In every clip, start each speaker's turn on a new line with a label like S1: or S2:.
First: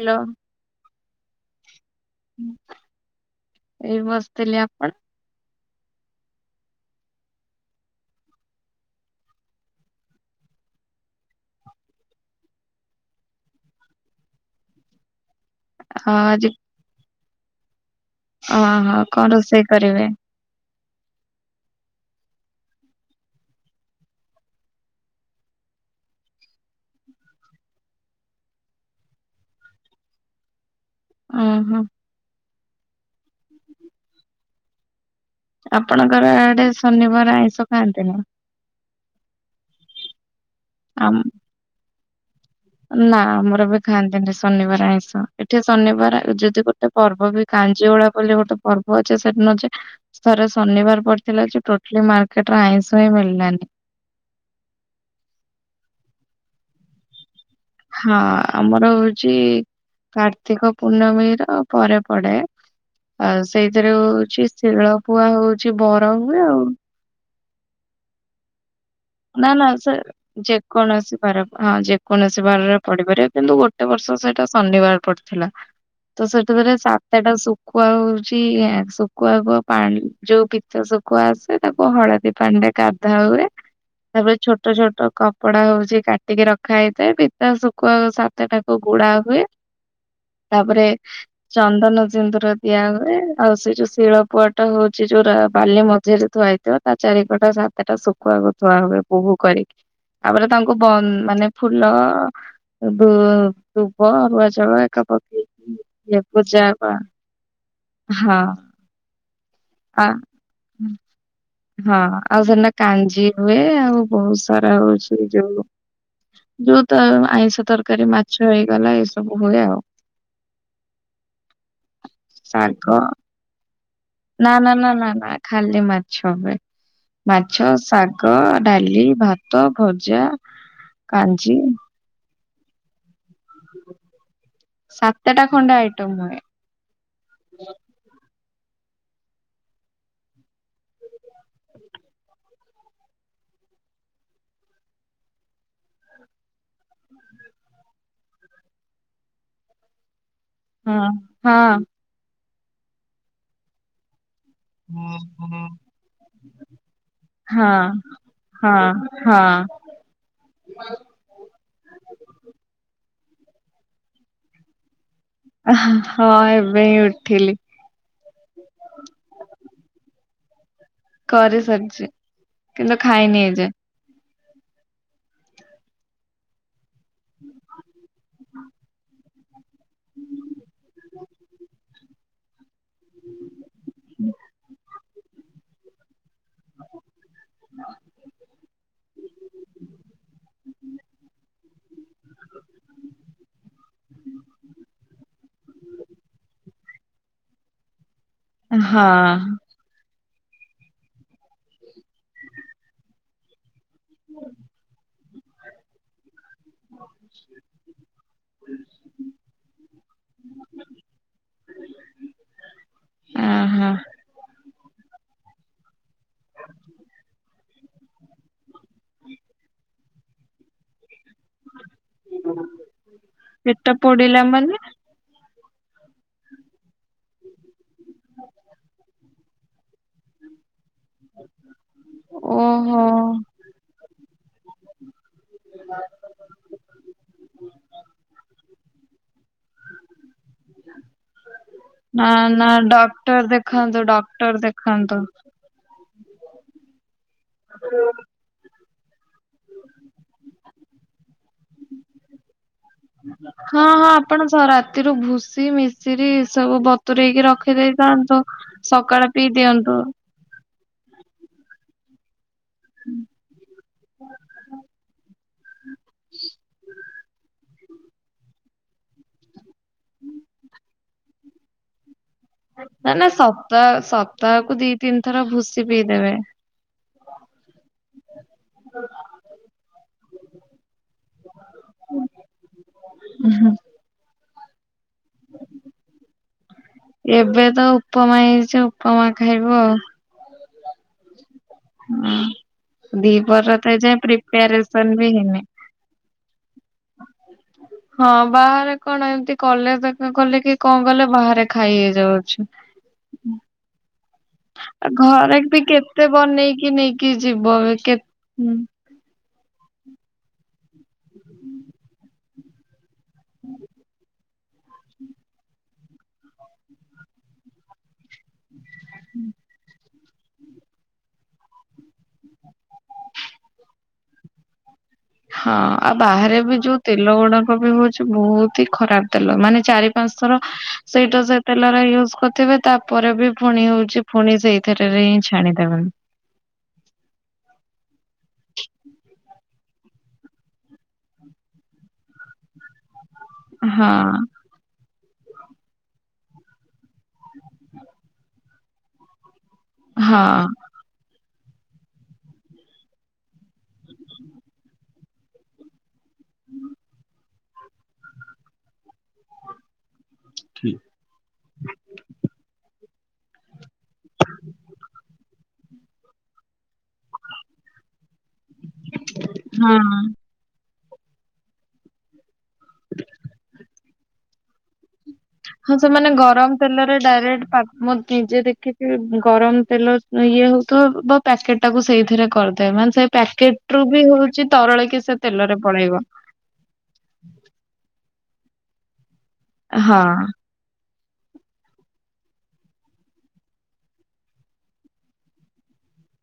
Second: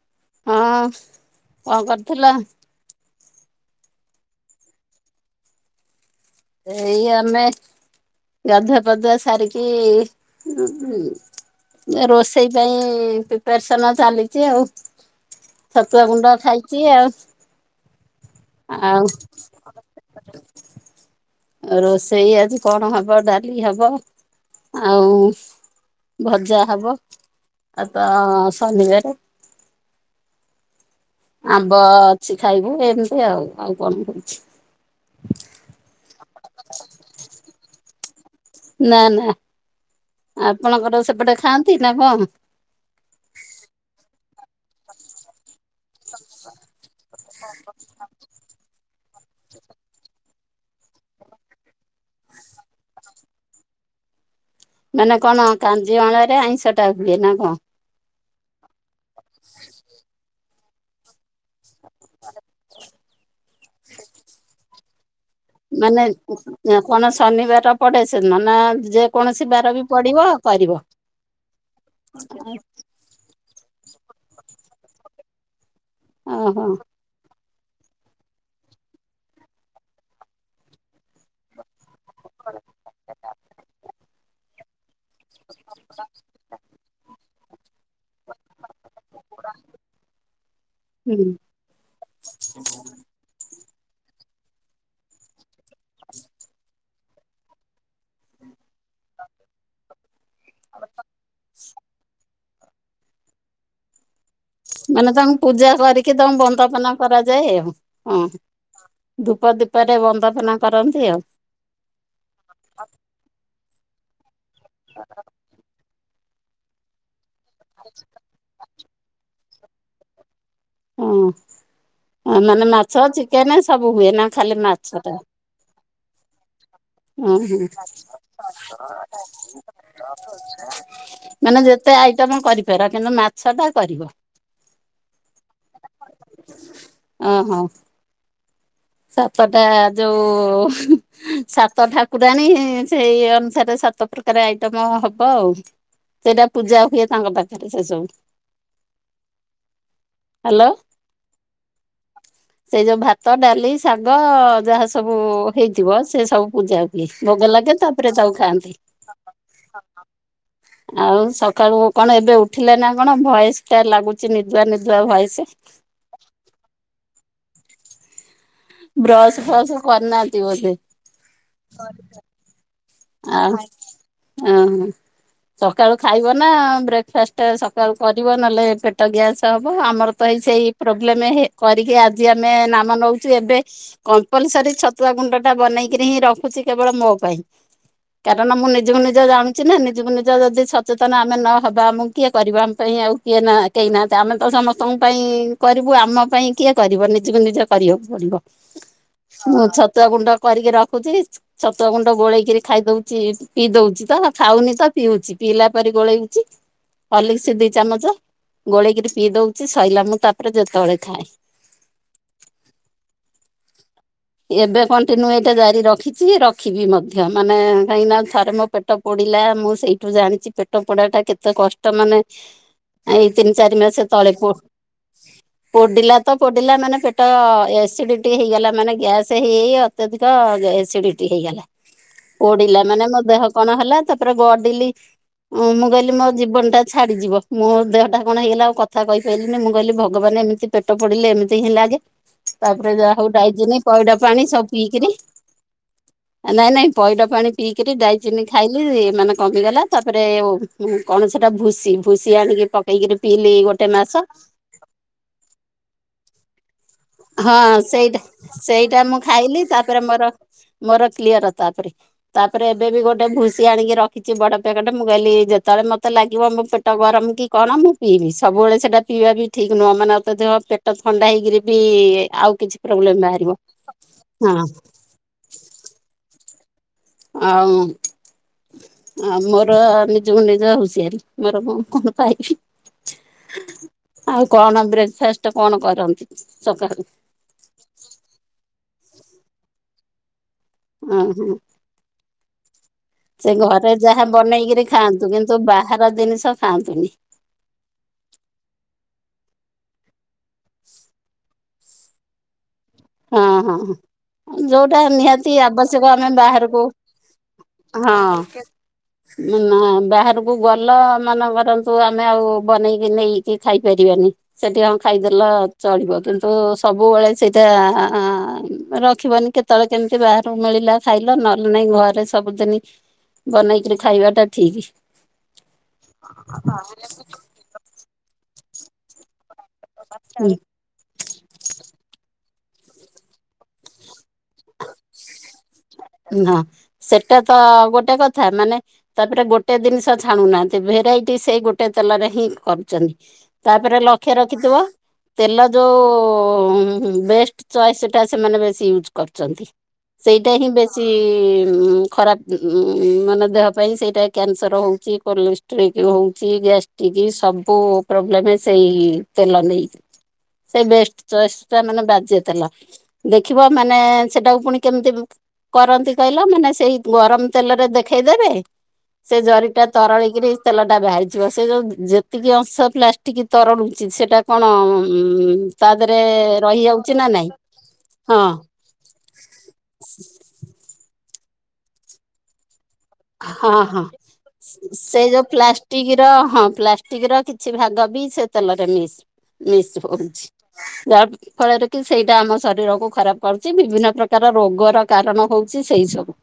S1: Hello.
S2: ହଁ କଣ କରୁଥିଲ?
S1: ଏଇ ବସିଥିଲି, ଆପଣ?
S2: ଏଇ ଆମେ ଗାଧୁଆ ପାଦୁଆ ସାରିକି ରୋଷେଇ ପାଇଁ ପ୍ରିପାରସନ୍ ଚାଲିଛି ଆଉ। ଛତୁଆ
S1: ଅ,
S2: ଗୁଣ୍ଡ
S1: ଆଜି
S2: ଖାଇଛି ଆଉ।
S1: ଓହୋ
S2: ଆଉ
S1: କଣ ରୋଷେଇ କରିବେ?
S2: ରୋଷେଇ ଆଜି କଣ ହବ ଡାଲି ହବ ଆଉ ଭଜା ହବ ଆଉ ତ ଶନିବାର। ଆମ୍ବ
S1: ଓହୋ
S2: ଅଛି ଖାଇବୁ ଏମିତି ଆଉ, ଆଉ କଣ ହଉଛି।
S1: ଆପଣଙ୍କର ଆଡେ ଶନିବାର ଆଇଁଷ ଖାଆନ୍ତି ନା?
S2: ନା ନା ଆପଣଙ୍କର
S1: ଆମ
S2: ସେପଟେ ଖାଆନ୍ତି ନା କଣ?
S1: ନା ଆମର ବି ଖାଆନ୍ତିନି ଶନିବାର ଆଇଁଷ ଏଠି ଶନିବାର ଯଦି ଗୋ ଗୋଟେ ପର୍ବ ବି କାଞ୍ଜିଉଳା ବୋଲି ଗୋଟେ ପର୍ବ ଅଛି ସେ ଦିନ ଯେ ଥରେ ଶନିବାର ପଡିଥିଲା ଯେ ଟୋଟାଲି ମାର୍କେଟରେ ଆଇଁଷ ହିଁ ମିଳିଲାନି।
S2: ମାନେ କଣ କାଞ୍ଜିଅଳା ରେ ଆଇଁଷ ଟା ହୁଏ ନା କଣ?
S1: ହଁ ଆମର ହଉଛି କାର୍ତ୍ତିକ ପୂର୍ଣ୍ଣମୀ ର ପରେ ପଡେ। ଆଉ ସେଇଥିରେ ହଉଛି ଶିଳପୁଆ ହଉଛି ବର ହୁଏ ଆଉ
S2: ମାନେ ଶନିବାର ପଡେ ସେ ଦିନ ନା ଯେ
S1: ନା ନା ସେ ଯେକୌଣସି ବାର ହଁ ଯେକୌଣସି ବାରରେ ପଡିପାରେ କିନ୍ତୁ ଗୋଟେ ବର୍ଷ ସେଇଟା ଶନିବାର ପଡିଥିଲା ତ ସେଟା
S2: ଓହୋ
S1: ଥରେ ଶା ତାଟା ଶୁଖୁଆ ହଉଛି ଶୁଖୁଆକୁୁ ପାଣି ଯୋଉ ପିିତ ଶୁଖୁଆ ସେଟାକୁ ହଳଦୀ ପାଣି ରେ ଗାଧା ହୁଏ ତାପରେ ଛୋଟ ଛୋଟ କପଡା ହଉଛି କାଟିକି ରଖା ହେଇଥାଏ। ତା ଶୁଖୁଆ ସାତଟାକୁ ଗୁଡା ହୁଏ, ତାପରେ
S2: ହୁଁ
S1: ଚନ୍ଦନ ସିନ୍ଦୁର ଦିଆ ହୁଏ ଆଉ ସେ ଯୋଉ ଶିଳ ପୁଆ ଟା ହଉଛି ଯୋଉରା ବାଲି ମଝିରେ ଥୁଆଇ ତା ଚାରି ପଟେ ସାତଟା ଶୁଖୁଆ କୁ ଥୁଆ ହୁଏ ବୋହୁ କରିକି। ତାପରେ ତାଙ୍କୁ ମାନେ ବନ୍ଦ୍ ମାନେ ଫୁଲ ସବୁ
S2: ମାନେ ତାଙ୍କୁ ପୂଜା କରିକି
S1: ଇଏ
S2: ତାଙ୍କୁ
S1: ପୂଜା କ
S2: ବନ୍ଦାପନା କରାଯାଏ ଆଉ, ହଁ। ଧୂପ ଦୀପରେ
S1: ଆ
S2: ବନ୍ଦାପନା କରନ୍ତି ଆଉ।
S1: ହଁ ଆଉ ସେଦିନ କାଞ୍ଜି ହୁଏ, ଆଉ ବହୁତ ସାରା ହଉଛି ଯୋଉ ଯୋଉ ତ ଆଇଁଷ ତରକାରୀ ମାଛ ହେଇଗଲା ଏଇ ସବୁ ହୁଏ ଆଉ।
S2: ହ ହ ମାନେ
S1: ଶାଗ
S2: ମାଛ ଚିକେନ ସବୁ ହୁଏ ନା।
S1: ନା
S2: ଖାଲି
S1: ନା ନା ନା
S2: ମାଛଟା
S1: ନା ଖାଲି ମାଛ ହୁଏ।
S2: ଉଁ ହୁଁ
S1: ମାଛ, ଶାଗ, ଡାଲି, ଭାତ, ଭଜା। କାଞ୍ଜି
S2: ମାନେ ଯେତେ ଆଇଟମ କରିପାର କିନ୍ତୁ ମା ସଦା କରିବ,
S1: ସାତଟା ଖଣ୍ଡେ ଆଇଟମ ହୁଏ।
S2: ଓ ହୋ। ସାତଟା ଯୋଉ ହୁଁ ସାତ ଠାକୁରାଣୀ। ସେଇ ଅନୁସାରେ ସାତ ପ୍ରକାର ଆଇଟମ ହବ ଆଉ। ‌ ସେଇଟା ପୂଜା ହୁଏ ତାଙ୍କ ପାଖରେ ସେ ସବୁ, ହ୍ୟାଲୋ।
S1: ହଁ ହଁ।
S2: ସେଇ ଯୋଉ ଭାତ ଡାଲି ଶାଗ। ଯାହା ସବୁ ହେଇଥିବ ସେ ସବୁ ପୂଜା ହୁଏ, ଭୋଗ ଲାଗେ
S1: ହଁ
S2: ତାପରେ ତାକୁ ଖାଆନ୍ତି।
S1: ହଁ।
S2: [inaudible] ଆଉ ସକାଳୁ କଣ ଏବେ ଉଠିଲେ ନା କଣ ଭଏସ ଟା ଲାଗୁଛି ନିଦୁଆ ନିଦୁଆ ଭଏସ।
S1: ହ ହଁ ଏବେ ହିଁ ଉଠିଲି।
S2: ବ୍ରଶ ଫ୍ରଶ କରନାହାନ୍ତି ବଧେ।
S1: କରି ସାରଛି।
S2: ଆଉ [unintelligible] ସକାଳୁ ଖାଇବ ନା ବ୍ରେକ୍ ଫାଷ୍ଟ ସକାଳୁ କରିବ ନହେଲେ ପେଟ ଗ୍ୟାସ୍। ତ ହବ ଆମର ତ ଏଇ ସେଇ ପ୍ରୋବ୍ଲେମ କରିକି ଆଜି ଆମେ [unintelligible] ବନଉଛି ଏବେ କମ୍ପଲସରୀ ଛତୁଆ ଗୁଣ୍ଡ ଟା ବନେଇକିରି ହିଁ ରଖୁଛି କେବଳ ମୋ ପାଇଁ।
S1: [inaudible]
S2: କାରଣ ମୁଁ ନିଜକୁ ନିଜ ଜାୁଛି ନା ନିଜକୁ ନିଜ ଯଦି ସଚେତନ ଆମେ ନହବା ଆମକୁ କିଏ କରିବ ଆମ ପାଇଁ ଆଉ। କିଏ ନା କେହି ନାହାନ୍ତି। ଆମେ ତ ସମସ୍ତଙ୍କ ପାଇଁ କରିବୁ ଆମ ପାଇଁ କିଏ କରିବ ନିଜକୁ ନିଜେ କରିବାକୁ ପଡିବ।
S1: ହଁ
S2: ମୁଁ ଛତୁଆ ଗୁଣ୍ଡ କରିକି ରଖୁଛି। ଛତୁଆ ଗୁଣ୍ଡ ବୋଳେଇକି ପ ଖାଇ ଦଉଛି ପିଇ ଦଉଛି ତ ଖାଉନି ତ ପିଉଛି ପିଇଲା ପରେ ଗୋଳେଇଉଛି। ଅଲିକସି ଦି ଚାମଚ ଗୋଳେଇକିରି ପିଇ ଦଉଛି ସରଲା ମୁଁ ତାପରେ ଯେତେବେଳେ ଖାଏ।
S1: ଅହୋ।
S2: ଏବେ କଣ ଦିନୁ ଏଟା ଜାରି ରଖିଛି ରଖିବି ମଧ୍ୟ। ମ ମାନେ କାହିଁକିନା ଥରେ ମୋ ପେଟ ପୋଡ଼ିଲା ମୁଁ ସେଇ ୁମୁଁ ଜାଣିଛି ପେଟ ପୋଡା ଟା କେତେ [unintelligible] କଷ୍ଟ ମାନେ ଏଇ ତିନି ଚାରି
S1: ପେଟ
S2: ମାସ ତଳେ
S1: ପୋଡିଲା
S2: ପୁହ
S1: ମାନେ?
S2: ପୋଡିଲା ତ ପୋଡିଲା ମାନେ ପେଟ ଏସିଡିଟି ହେଇଗଲା ମାନେ ଗ୍ୟାସ ହେଇ ହେଇ ଅତ୍ୟଧିକ ଏସ୍ ଡିଟି ହେଇଗଲା ପୋଡିଲା
S1: ଓହୋ।
S2: ମାନେ ମୋ ଦେହ କଣ ହେଲା ତାପରେ ଗଡିଲି। ଁ ମୁଁ କହିଲି ମୋ ଜୀବନ ଟା ଛାଡିଯିବ। ମୋ ଦେହଟା କଣ ହେଇଗଲା ଆଉ କଥା କହିପାରିଲିନି ମୁଁ କହିଲି ଭଗବାନ ଏମିତି ପେଟ ପୋଡିଲେ ଏମିତି ହେଲାଯେ
S1: ନା ନା
S2: ତାପରେ ଯାହା ହଉ
S1: ଡକ୍ଟର
S2: ଡାଇଜନିକ
S1: ଦେଖାନ୍ତୁ
S2: ପଇଡା ପାଣି
S1: ଡକ୍ଟର
S2: ସବୁ ପିଇକରି
S1: ଦେଖାନ୍ତୁ
S2: ନାଇଁ ନାଇଁ ପଇଡା ପାଣି ପିଇକରି ଡାଇଜିନି ଖାଇଲି ମାନେ କମିଗଲା। ତାପରେ କଣ ସେଟା ଭୁସି ଭୁସି ଆଣିକି ପ
S1: ହଁ ହଁ ଆପଣ ରାତିରୁ ଭୁଷ ମିଶିରିି ସବୁ ବ
S2: ହଁ ସେଇଟା ସେଇଟା ମୁଁ
S1: ସକାଳେ ପିଇ
S2: ଖାଇଲି
S1: ଦିଅନ୍ତୁ
S2: ତାପରେ ମୋର ମୋର କ୍ଲିୟର ତା ପରେ। ତାପରେ ଏବେ ବି ଗୋଟେ ଭୁସି ଆଣିକି ରଖିଛି ବଡ ପ୍ୟାକେଟ ମୁଁ କହିଲି ଯେତେବେଳେ ମତେ ଲାଗିବ ମୋ ପେଟ ଗରମ କି? କଣ ମୁଁ ପିଇବି। ସବୁବେଳେ ସେଟା ପିଇବା ବି ଠିକ୍ ନୁହଁାନେ ଅତ ଦେହ ପେଟ ଥଣ୍ଡା ହେଇକିରି ବି ଆଉ। କିଛି
S1: ନା
S2: ପ୍ରୋବ୍ଲେମ
S1: ନା
S2: ବାହାରିବ
S1: ସପ୍ତା
S2: ହଁ
S1: ସପ୍ତାହକୁ ଦି, ତିନି ଥର ଭୁସି ପିଇଦେବେ।
S2: ଆଉ।
S1: [inaudible]
S2: ଆ ମୋର ନିଜକୁ ନିଜ ହୁସିଆରି ମୋର ମୁଁ କଣ ପାଇବି। ଆଉ କଣ ବ୍ରେକ୍ଫା ଫାକ୍ଷ୍ଟ କଣ କରନ୍ତି ସକାଳୁ।
S1: ଏବେ ତ ଉପମା ହେଇଛି ଉପମା ଖାଇବୁ ଆଉ।
S2: [unintelligible]
S1: ହଁ
S2: ସେ
S1: ଦିପର
S2: ଘରେ
S1: ତ ଏ ଯାଏ ପ୍ରିପାରେସନ ବି ହେଇନି।
S2: ହାର ଜିନିଷ ଖାଆନ୍ତୁନି।
S1: ହଁ ବାହାରେ କଣ ଏମତି କଲେ କଲେ କି କଣ କଲେ ବାହାରେ ଖାଇ ହେଇଯାଉଛୁ।
S2: ହଁ ହଁ। ଯୋଉଟା
S1: ଆଉ
S2: ନିହାତି
S1: ଘରେ ବି
S2: ଆବଶ୍ୟକ
S1: କେତେ
S2: ଆମେ ବାହାରକୁ
S1: ବନେଇକି ନେଇକି ଯିବ କେ
S2: ହଁ।
S1: ହୁଁ
S2: ନା ବାହାରକୁ ଗଲ ମାନେ କରନ୍ତୁ ଆମେ ଆଉ। ବନେଇକି ନେଇକି ଖାଇ ପାରିବାନି। ସେଠି କଣ ଖାଇଦେଲ ଚଳିବ କିନ୍ତୁ ସବୁବେଳେ ସେଇଟା ଆ ରଖିବନି କେତେବେଳେ କେମିତି ବାହାରୁ ମିଳିଲା ଖାଇଲ ନହେଲେ ନାଇଁ ଘରେ ସବୁଦିନି ବନେଇକିରି ଖାଇବାଟା ଠିକି।
S1: ହଁ ଆଉ ବାହାରେ ବି ଯୋଉ ତେଲ ଗୁଡାକ ବି ହୋଉଚି ବୋହୁତ ହି ଖରାପ ତେଲ ମାନେ ଚାରି ପାଞ୍ଚ ଥର ସେଇଟା ସେ ତେଲର ୟୁଜ କରିଥିବେ ତାପରେ ବି ପୁଣି ହୋଉଚି ଫୁଣି ସେଇଥିରେରେ ହିଁ ଛାଣିଦେବେ।
S2: ନା ସେଟା ତ ଗୋଟେ କଥା ମାନେ ତାପରେ ଗୋଟେ ଦିନଷ ଛାଣୁନାହାନ୍ତି ଭେରାଇଟି ସେଇ ଗୋଟେ ତେଲରେ ହିଁ କରୁଚନ୍ତି। ତାପରେ
S1: ହଁ
S2: ଲକ୍ଷ୍ୟ ରଖିଥିବ ତେଲ ଯୋଉ ବେଷ୍ଟ ଚଏସ୍ ସେଟା ସେମାନେ ବେଶ ୟୁଜ୍। କରୁଚନ୍ତି ସେଇଟା
S1: ହଁ
S2: ହିଁ ବେଶୀ ଉଁ ଖରାପ ଉଁ ମାନେ ଦେହ ପାଇଁ ସେଇଟା କ୍ୟାନସର ହୋଉଚି କୋଲେଷ୍ଟ୍ରିକ ହୋଉ। ସି ଗ୍ୟାସ ଟିକି ସବୁ ପ୍ରୋବ୍ଲେମ ସେଇ ତେଲ ନେଇ ସେ ବେଷ୍ଟ ଚଚସଟା ମାନେ ବାଜ୍ୟେ ତେଲ ଦେଖିବ ମାନେ ସେଟାକୁ ପୁଣି କେମତି କରନ୍ତି କହିଲ ମାନେ ସେଇ ଗରମ ତେଲରେ ଦେଖେଇଦେବେ ସେ ଜରିଟା
S1: ହଁ।
S2: ତରଳିକିରି ତେଲଟା ବାହାରିଯିବ ସେ ଯୋଉ ଯେ ତିକି ଅଂଶ ପ୍ଲାଷ୍ଟିକ ତରଳୁଚି ସେଟା କଣ ଉଁ
S1: ହଁ ସେମାନେ ଗରମ ତେଲରେ ଡାଇରେକ୍ଟ ପା ମୁଁ
S2: ହଁ
S1: ନିଜେ ଦେଖି ଗରମ ତେଲ ଇଏ ହୋଉଥୁବ ବା ପ୍ୟାକେଟ ଟାକୁ ସେଇଥିରେ କରିଦେଏ ମାନେ ସେ
S2: ହଁ
S1: ପ୍ୟାକେଟ
S2: ହଁ
S1: ରୁ ବି ହଉଛି
S2: ସ୍
S1: ତରଳିକି
S2: ସେ ଯୋଉ
S1: ତେଲରେ ପଳେଇବ
S2: ପ୍ଲାଷ୍ଟିକର ହଁ ପ୍ଲାଷ୍ଟ ଷ୍ଟିକର କିଛି ଭାଗ ବି ସେ ତେଲରେ ମିସ୍ ମିସ୍
S1: ହଁ
S2: ହୋଉଚି ଯା ଫଳରେ କି ସେଇଟା ଆମ ଶରୀରକୁ ଖରାପ କରୁଚି ବିଭିନ୍ନ ପ୍ରକାର ରୋଗର କାରଣ ହୋଉଚି ସେଇ ସବୁ।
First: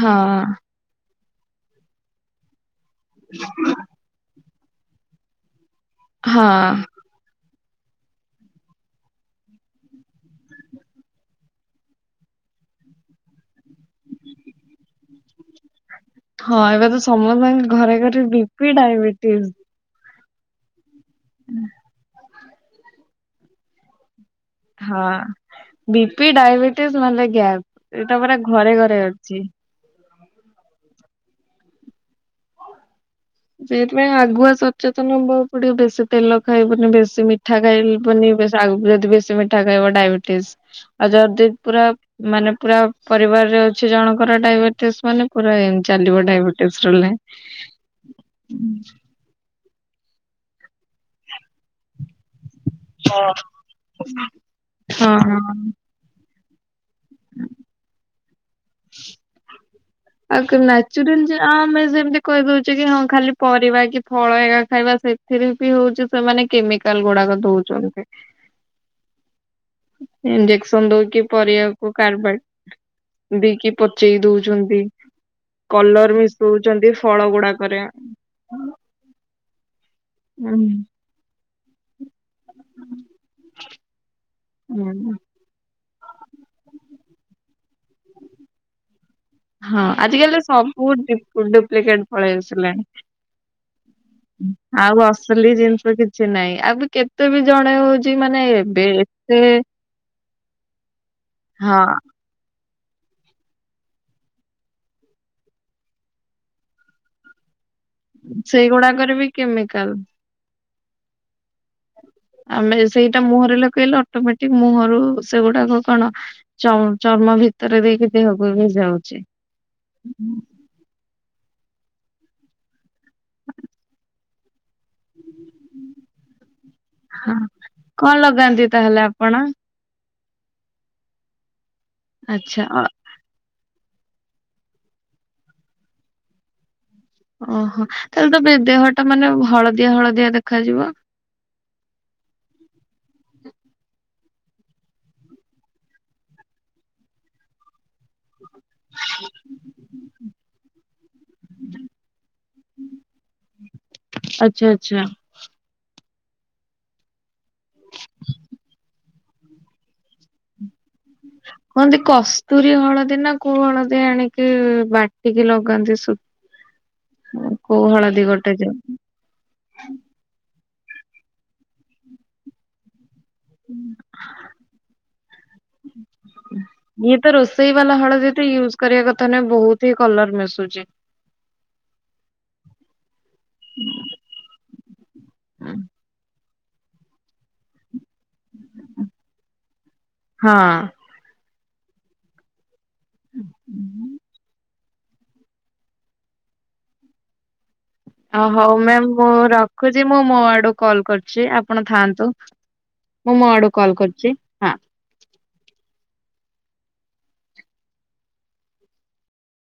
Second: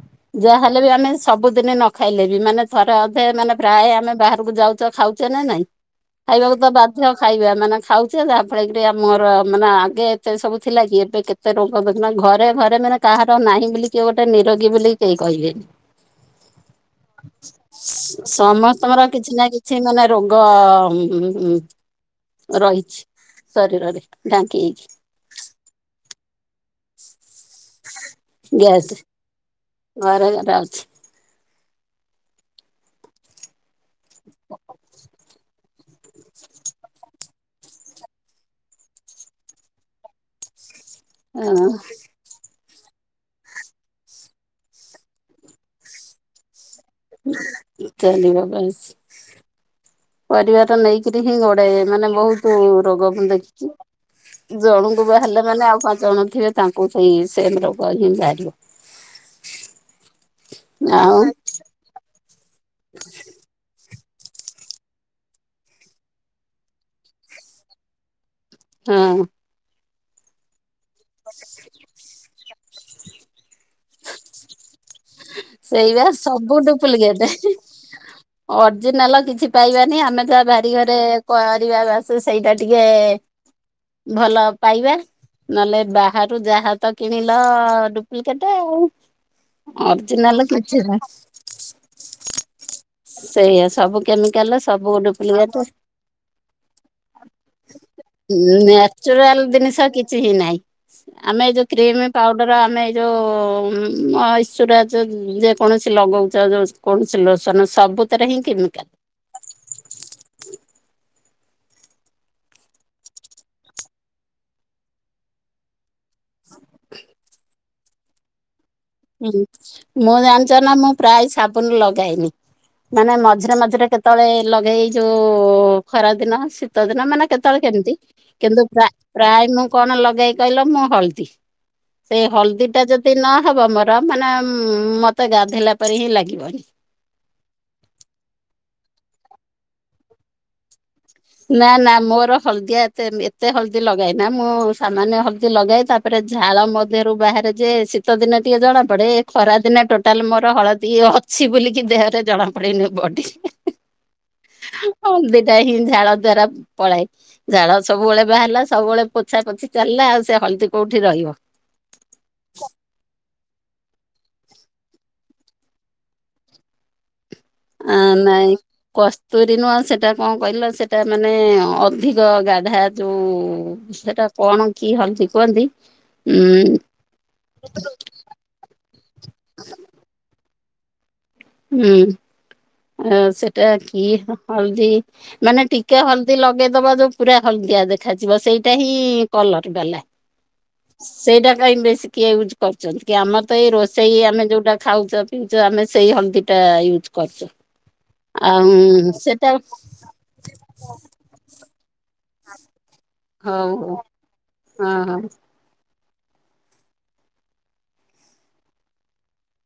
S1: ହଁ।
S2: ହେଲେ ବି ଆମେ ସବୁଦିନେ ନ ଖାଇଲେବି ମାନେ ଥରେ ଅଧେ ମାନେ ପ୍ରାୟ ଆମେ ବାହା କୁ ଯାଉଚ ଖାଉଚ ନା ନାଇଁ ଖାଇବାକୁ ଦବା
S1: ହଁ
S2: ମଧ୍ୟ ଖାଇବା ମାନେ ଖାଉଚେ ଯାହାଫଳରେ କି ଆମର ମାନେ ଆଗେ ଏତେ ସବୁ ଥିଲା କି ଏବେ କେ ତେ ରୋଗ ଘରେ ଘରେ ମାନେ କାହାର ନାହିଁ ବୋଲି କିଏ ଗୋଟେ ନିରୋଗୀ ବୋଲି କେହି କହିବେନି।
S1: ହଁ ଏବେ ତ ସମସ୍ତଙ୍କ ଘରେ ଘରେ ବି ପି ଡାଇବେଟିସ୍।
S2: ସେମାନେ ରୋଗ ରହିଛି ଶରୀରରେ ନାକି
S1: ହଁ ବି ପି, ଡାଇବେଟିସ୍ ମାନେ ଗ୍ୟାସ ଏଇଟା ପୁରା ଘରେ
S2: ଗ୍ୟାସ
S1: ଘରେ ଅଛି।
S2: ଘରେ ଘରେ ଅଛି।
S1: ସେଥିପାଇଁ ଆଗୁଆ ସଚେତନ ହବାକୁ ପଡିବ ବେଶୀ ତେଲ ଖାଇବୁନି, ବେଶୀ ମିଠା ଖାଇବୁନି, ବେ ଆଉ ଯଦି ବେଶୀ ମିଠା ଖାଇବ ଡାଇବେଟିସ୍ ଆଉ ଯଦି
S2: ହଁ
S1: ପୁରା ମାନେ ପୁରା ପରିବାରରେ ଅଛି ଜଣଙ୍କର ଡାଇବେଟିସ୍ ମାନେ ପୁରା ଏମ ଚାଲିବ ଡାଇବେ ଟିସ୍ ରୁଲେ
S2: ଚାଲିବ ବାସ୍। ପରିବାର ନେଇକିରି ହିଁ ଗୋଢାଯାଏ ମାନେ ବୋହୁତୁ ରୋଗ
S1: ହଁ
S2: ମୁଁ ଦେଖିଚି ଜଣଙ୍କୁ ବାହାରିଲା ମାନେ
S1: ହଁ।
S2: ଆଉ ପାଞ୍ଚ ଜଣ ଥିବେ ତାଙ୍କୁ ସେଇ ସେମ୍ ରୋଗ ହିଁ ବାହାରିବ।
S1: ହ [unintelligible] ଆଉ କଣ ନାଚୁରାଲ ଯାହା ଆଉ ଆମେ ସେମତି କହିଦୋଉଚେ କି ହଁ ଖାଲି ପରିବା କି ଫଳ ଏକା ଖାଇବା ସେଥିରୁ ବି ହୋଉଚି ସେମାନେ କେମିକାଲଗୁଡାକ ଦୋଉଚନ୍ତି।
S2: ହଁ।
S1: ଇଞ୍ଜେକ୍ସନ ଦଉକି ପରିବାକୁ କାରବଟ। ଦେଇକି ପଚେଇ ଦଉଛନ୍ତି।
S2: ସେଇ ବା
S1: କଲର
S2: ସବୁ
S1: ମିଶଉଛନ୍ତି
S2: ଡୁପୁଲିକ
S1: ଫଳ
S2: ଏଟେ।
S1: ଗୁଡାକରେ ହୁଁ
S2: ଅର୍ଜିନାଲ କିଛି ପାଇବାନି। ଆମେ ତା
S1: ହୁଁ
S2: ଭାରିଘରେ କରିବା ବାସ ସେଇଟା ଟିକେ ଭଲ ପାଇବା। ନହେଲେ, ବାହାରୁ ଯାହା ତ କିଣିଲ ଡୁପ୍ଲିକେଟ ଆଉ।
S1: ହଁ, ଆଜିକାଲି
S2: ଅରିଜିନାଲ
S1: ତ
S2: କିଛି
S1: ସବୁ ଡୁପ୍ଲିକେଟ ପଳେଇ ଆସିଲାଣି।
S2: ସେଇଆା ସବୁ କେମିକାଲ, ସବୁ
S1: ଆଉ ଅସଲି
S2: ଡୁପ୍ଲିକେଟ୍।
S1: ଜିନିଷ କିଛି ନାହିଁ ଆଉ ବି କେତେ ବି ଜଣେ ହଉଛି ମାନେ ଏବେ ଏତେ
S2: ନାଚୁରାଲ ଜିନିଷ କିଛି ହିଁ ନହିଁ। ଆମେ ଏ ଯୋଉ
S1: ହଁ
S2: କ୍ରିମ ପାଉଡ଼ର ଆମେ ଏଇ ଯେଉଁ ଈଶ୍ୱରାାଜ [unintelligible] ଯେକୌଣସି ଲଗାଉଛ ଯେଉ କୌଣସି ଲସ [unintelligible] ତ ସବୁ
S1: ସେଇଗୁଡାକରେ ବି କେମିକାଲ। ଆମେ ସେଇଟା ମୁହଁରେ ଲଗେଇଲେ ଅଟୋମେଟିକ ମୁହରୁ ସେଗୁଡାକ କଣ ଚ ଚର୍ମ ଭିତରେ ଦେଇକି ଦେହକୁ ବି ଯାଉଛି।
S2: ହୁଁ ମ ଆମ [unintelligible] ମୁଁ ପ୍ରାୟ ସାବୁନ ଲଗାଇନି। ମାନେ ମଝିରେ, ମଝିରେ କେତେବେଳେ ଲଗେଇ ଯୋଉ ଖରାଦିନ, ଶୀତ ଦିନ, ମାନେ
S1: ହଁ
S2: କେତେବେଳେ କେମତି।
S1: କଣ
S2: କିନ୍ତୁ
S1: ଲଗାନ୍ତି
S2: ପ୍ରାୟ
S1: ତାହେଲେ ଆପଣ?
S2: ପ୍ରାୟନ କଣ ଲଗେଇ କହିଲ ମୁଁ ହଳଦୀ। ସେଇ
S1: ଆଚ୍ଛା
S2: ହଳଦୀ ଟା
S1: ଅ
S2: ଯଦି ନହବ ମୋର ମାନେ ମତେ ଗାଧୋଇଲା ପରେ ହିଁ ଲାଗିବନି।
S1: ଓହୋ ତାହେଲେ ତ ଦେହ ଟା ମାନେ ହଳଦିଆ, ହଳଦିଆ ଦେଖାଯିବ?
S2: ନା, ନା ମୋର ହଳଦିଆ ଏତେ ଏତେ ହଳଦୀ ଲଗାଇନା। ମୁଁ ସାମାନ୍ୟ ହଳଦୀ ଲଗାଇ। ତା ତାରେ ଝାଳ ମଧ୍ୟରୁ ବାହାରେ ଯେ ସତ ଦିନ ଟିକେ ଜଣାପଡେ ଖରା ଦିନ ଟୋଟାଲ ମୋର ହଳଦୀ ଅଛି ବଲିକି ଦେହରେ ଜଣାପଡ଼େ କପଡ଼ିନ ବଡିରେ
S1: ଆଚଛା ଆଚ୍ଛା।
S2: ଟା ହିଁ ଝାଳ ଦ୍ଵାରା ପଳାଏ ଝାଳ ସବୁବେଳେ ବାହାରିଲା ସବୁବେଳେ। ପୋଛା ପୋଛି ଚାଲିଲା ଆଉ ସେ ହଳଦୀ କୋଉଠି ରହିବ।
S1: କୁନ୍ତି କସ୍ତୁରୀ ହଳଦୀ ନା କୋଉ ହଳଦୀ ଆଣିକି ବାଟିକି ଲଗାନ୍ତି ହଁ।
S2: ଆ ନାଇଁ କଷ ତୋରି ନୁଆଁ ସେଟା କଣ କହିଲ ସେଇଟା ମାନେ ଅଧିକ ଗାଧା ଯୋଉ ସେଟା କଣ କି ହଲଦ କୁହନ୍ତି ଉଁ
S1: ଇଏ ତ ରୋଷେଇ ବାଲା ୟୁଜ। କରିବା କଥା ନ ବହୁତ ହି କଲର ମିଶୁଛି।
S2: ହୁଁ ଆ ସେଟା କି ହଲଦି। ମାନେ ଟିକେ ହଳଦୀ ଲଗେଇଦବା ଯୋଉ ପୁରା ହଳଦିଆ ଦେଖ ଦେଖାଯିବ ସେଇଟା ହିଁ କଲର ବାଲା
S1: ହଁ।
S2: ସେଇଟା କାଇଁ ବେଶ କିଏଜ କରୁଛନ୍ତି କି ଆମର ତ ଏଇ ରୋଷେଇ ଆମେ ଯୋଉଟା ଖାଉଛ ପିଉଛୁ ଆମେ ସେଇହଲ୍ ଦଟା ୟୁଜ୍ କରୁଛୁ।
S1: ହଉ ମ୍ୟାମ୍
S2: ଆଉ
S1: ମୁଁ
S2: ସେଟା
S1: ରଖୁଛି ମୁଁ ମୋ ଆଡୁ କଲ୍ କରୁଛି ଆପଣ ଥାଆନ୍ତୁ। ମୁଁ ମୋ ଆଡୁ
S2: ହଉ
S1: କଲ୍
S2: ହଉ
S1: କରୁଛି
S2: ହଁ ହଉ।